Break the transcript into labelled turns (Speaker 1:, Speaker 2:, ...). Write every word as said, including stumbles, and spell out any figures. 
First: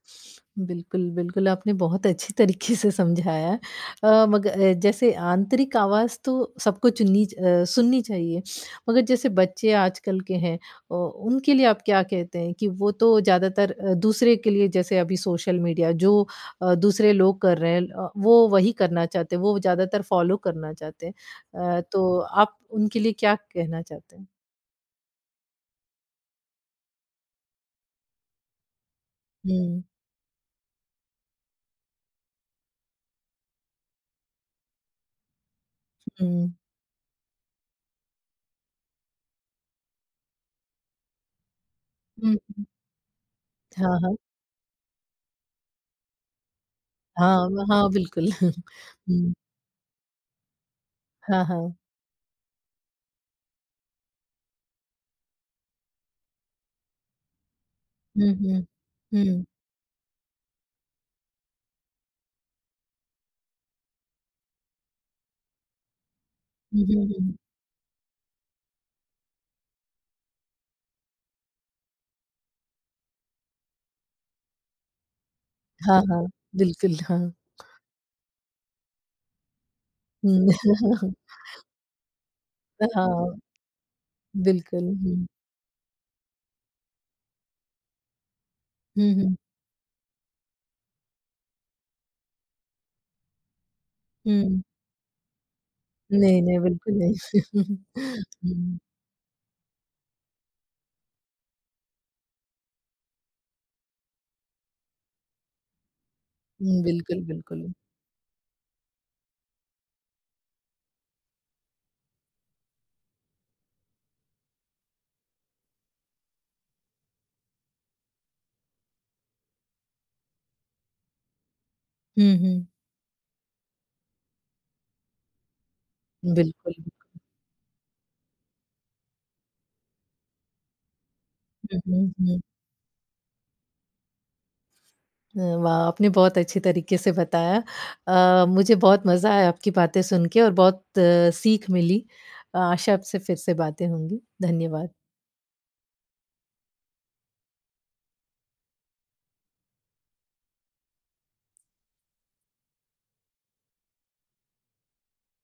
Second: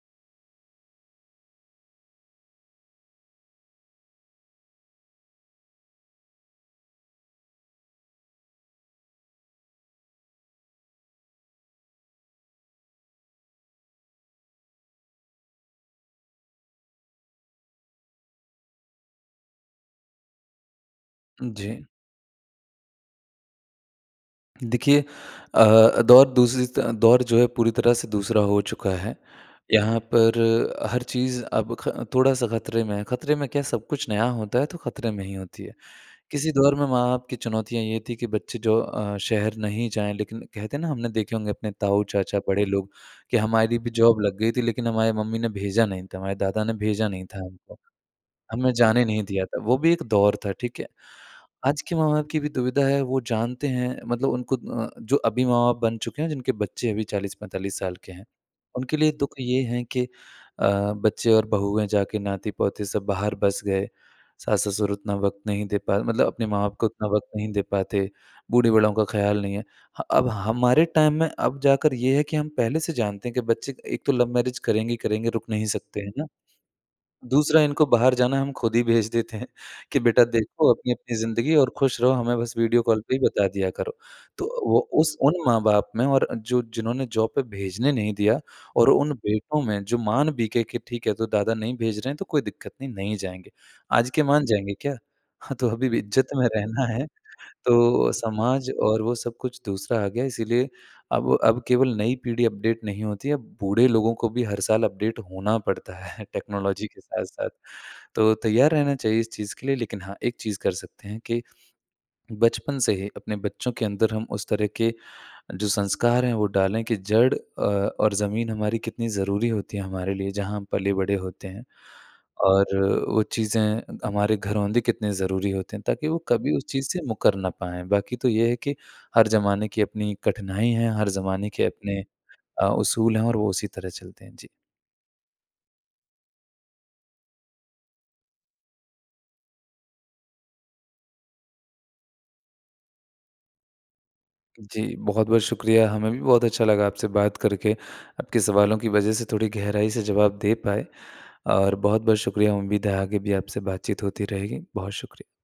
Speaker 1: बिल्कुल, बिल्कुल आपने बहुत अच्छी तरीक़े से समझाया है। अ, मग अ, जैसे आंतरिक आवाज़ तो सबको चुननी च अ, सुननी चाहिए, मगर जैसे बच्चे आजकल के हैं, ओ उनके लिए आप क्या कहते हैं, कि वो तो ज़्यादातर अ, दूसरे के लिए जैसे अभी सोशल मीडिया जो अ, दूसरे लोग कर रहे हैं ल अ, वो वही करना चाहते हैं। वो ज़्यादातर फॉलो करना चाहते हैं अ,
Speaker 2: जी।
Speaker 1: तो आप उनके लिए क्या कहना चाहते हैं?
Speaker 2: देखिए अ, दौर दूसरी स दौर जो है पूरी तरह से दूसरा हो चुका है।
Speaker 1: हुँ।
Speaker 2: यहाँ पर हर चीज़ अब ख थोड़ा-सा खतरे में है, खतरे में क्या सब कुछ नया होता है तो खतरे में ही होती है। किसी
Speaker 1: हुँ।
Speaker 2: दौर में माँ-बाप की चुनौतियाँ ये थी कि बच्चे जो अ, शहर नहीं जाएँ, लेकिन कहते हैं ना हमने देखे होंगे अपने
Speaker 1: हुँ,
Speaker 2: ताऊ-चाचा बड़े
Speaker 1: हुँ।
Speaker 2: लोग कि हमारी भी
Speaker 1: हाँ, हाँ।
Speaker 2: जॉब लग गई थी लेकिन हमारी मम्मी ने भेजा नहीं था, हमारे दादा ने भेजा नहीं था
Speaker 1: हाँ,
Speaker 2: हमको,
Speaker 1: हाँ, बिल्कुल।
Speaker 2: हमें जाने नहीं
Speaker 1: हुँ।
Speaker 2: दिया था, वो भी एक दौर था, ठीक है?
Speaker 1: हाँ, हाँ।
Speaker 2: आज के माँ बाप की भी दुविधा है वो जानते हैं मतलब उनको अ, जो अभी माँ बाप बन चुके हैं, जिनके बच्चे अभी चालीस पैंतालीस साल के हैं,
Speaker 1: हुँ, हुँ,
Speaker 2: उनके लिए दुःख
Speaker 1: हुँ।
Speaker 2: ये है कि अ, बच्चे और बहुएँ जा के नाती-पोते सब बाहर बस गए, सास-ससुर उतना वक़्त नहीं दे पा मतलब अपने माँ-बाप
Speaker 1: हुँ,
Speaker 2: को उतना
Speaker 1: हुँ,
Speaker 2: वक़्त
Speaker 1: हुँ।
Speaker 2: नहीं दे पाते, बूढ़े-बड़ों का ख़्याल नहीं है। ह अब हमारे टाइम में अब जाकर ये है कि हम पहले से जानते हैं, कि बच्चे एक तो लव-मैरेज करेंगे ही करेंगे, रुक नहीं
Speaker 1: हाँ,
Speaker 2: सकते है
Speaker 1: हाँ,
Speaker 2: ना।
Speaker 1: बिल्कुल, हाँ।
Speaker 2: दूसरा इनको बाहर जाना है, हम ख़ुद ही भेज देते हैं, कि बेटा
Speaker 1: हुँ।
Speaker 2: देखो अपनी-अपनी ज़िंदगी है और खुश रहो, हमें बस वीडियो
Speaker 1: अ,
Speaker 2: कॉल पे ही
Speaker 1: हाँ।
Speaker 2: बता दिया करो। तो वो
Speaker 1: बिल्कुल,
Speaker 2: उस
Speaker 1: हुँ।
Speaker 2: उन माँ बाप में और जो जिन्होंने जॉब पर भेजने नहीं दिया और उन
Speaker 1: हुँ, हुँ।
Speaker 2: बेटों में जो मान भी गए, कि ठीक है तो दादा नहीं भेज रहे हैं, तो कोई दिक्कत नहीं, नहीं जाएँगे, आज के मान
Speaker 1: हुँ।
Speaker 2: जाएँगे क्या? हाँ, तो अभी भी इज्जत
Speaker 1: नहीं,
Speaker 2: में
Speaker 1: नहीं
Speaker 2: रहना
Speaker 1: बिल्कुल
Speaker 2: है,
Speaker 1: नहीं।
Speaker 2: तो समाज
Speaker 1: हुँ।
Speaker 2: और वो सब कुछ दूसरा आ गया है इसीलिए अब अब केवल नई पीढ़ी अपडेट नहीं होती है, अब बूढ़े लोगों को भी हर साल अपडेट होना पड़ता है
Speaker 1: हुँ,
Speaker 2: टेक्नोलॉजी के
Speaker 1: बिल्कुल,
Speaker 2: साथ-साथ।
Speaker 1: बिल्कुल।
Speaker 2: तो तैयार रहना चाहिए इस चीज़ के लिए। लेकिन हाँ, एक चीज़ कर सकते हैं, कि बचपन से ही अपने बच्चों के अंदर हम उस तरह के जो संस्कार हैं वो डालें कि जड़ अ, और ज़मीन हमारी कितनी ज़रूरी होती है हमारे लिए जहाँ हम पले-बड़े होते हैं।
Speaker 1: हुँ,
Speaker 2: और
Speaker 1: हुँ।
Speaker 2: वो चीज़ें हमारे घरोंदे कितने ज़रूरी होते हैं ताकि वो कभी उस
Speaker 1: बिल्कुल।
Speaker 2: चीज़ से मुकर ना पाएँ, बाकी तो ये है कि हर ज़माने की अपनी एक कठिनाई है, हर ज़माने के
Speaker 1: हुँ,
Speaker 2: अपने
Speaker 1: हुँ, हुँ।
Speaker 2: अ, उसूल हैं और वो उसी तरह चलते हैं, जी।
Speaker 1: हुँ, वाह! आपने बहुत अच्छी तरीक़े से बताया। अ, मुझे बहुत मज़ा आया आपकी बातें सुन के और बहुत सीख मिली, आशा आपसे फिर से बातें होंगी। धन्यवाद।
Speaker 2: जी, बहुत-बहुत शुक्रिया हमें भी बहुत अच्छा लगा आपसे बात करके। आपके सवालों की वजह से थोड़ी गहराई से जवाब दे पाए और बहुत-बहुत शुक्रिया उम्मीद आगे भी आपसे बातचीत होती रहेगी। बहुत शुक्रिया।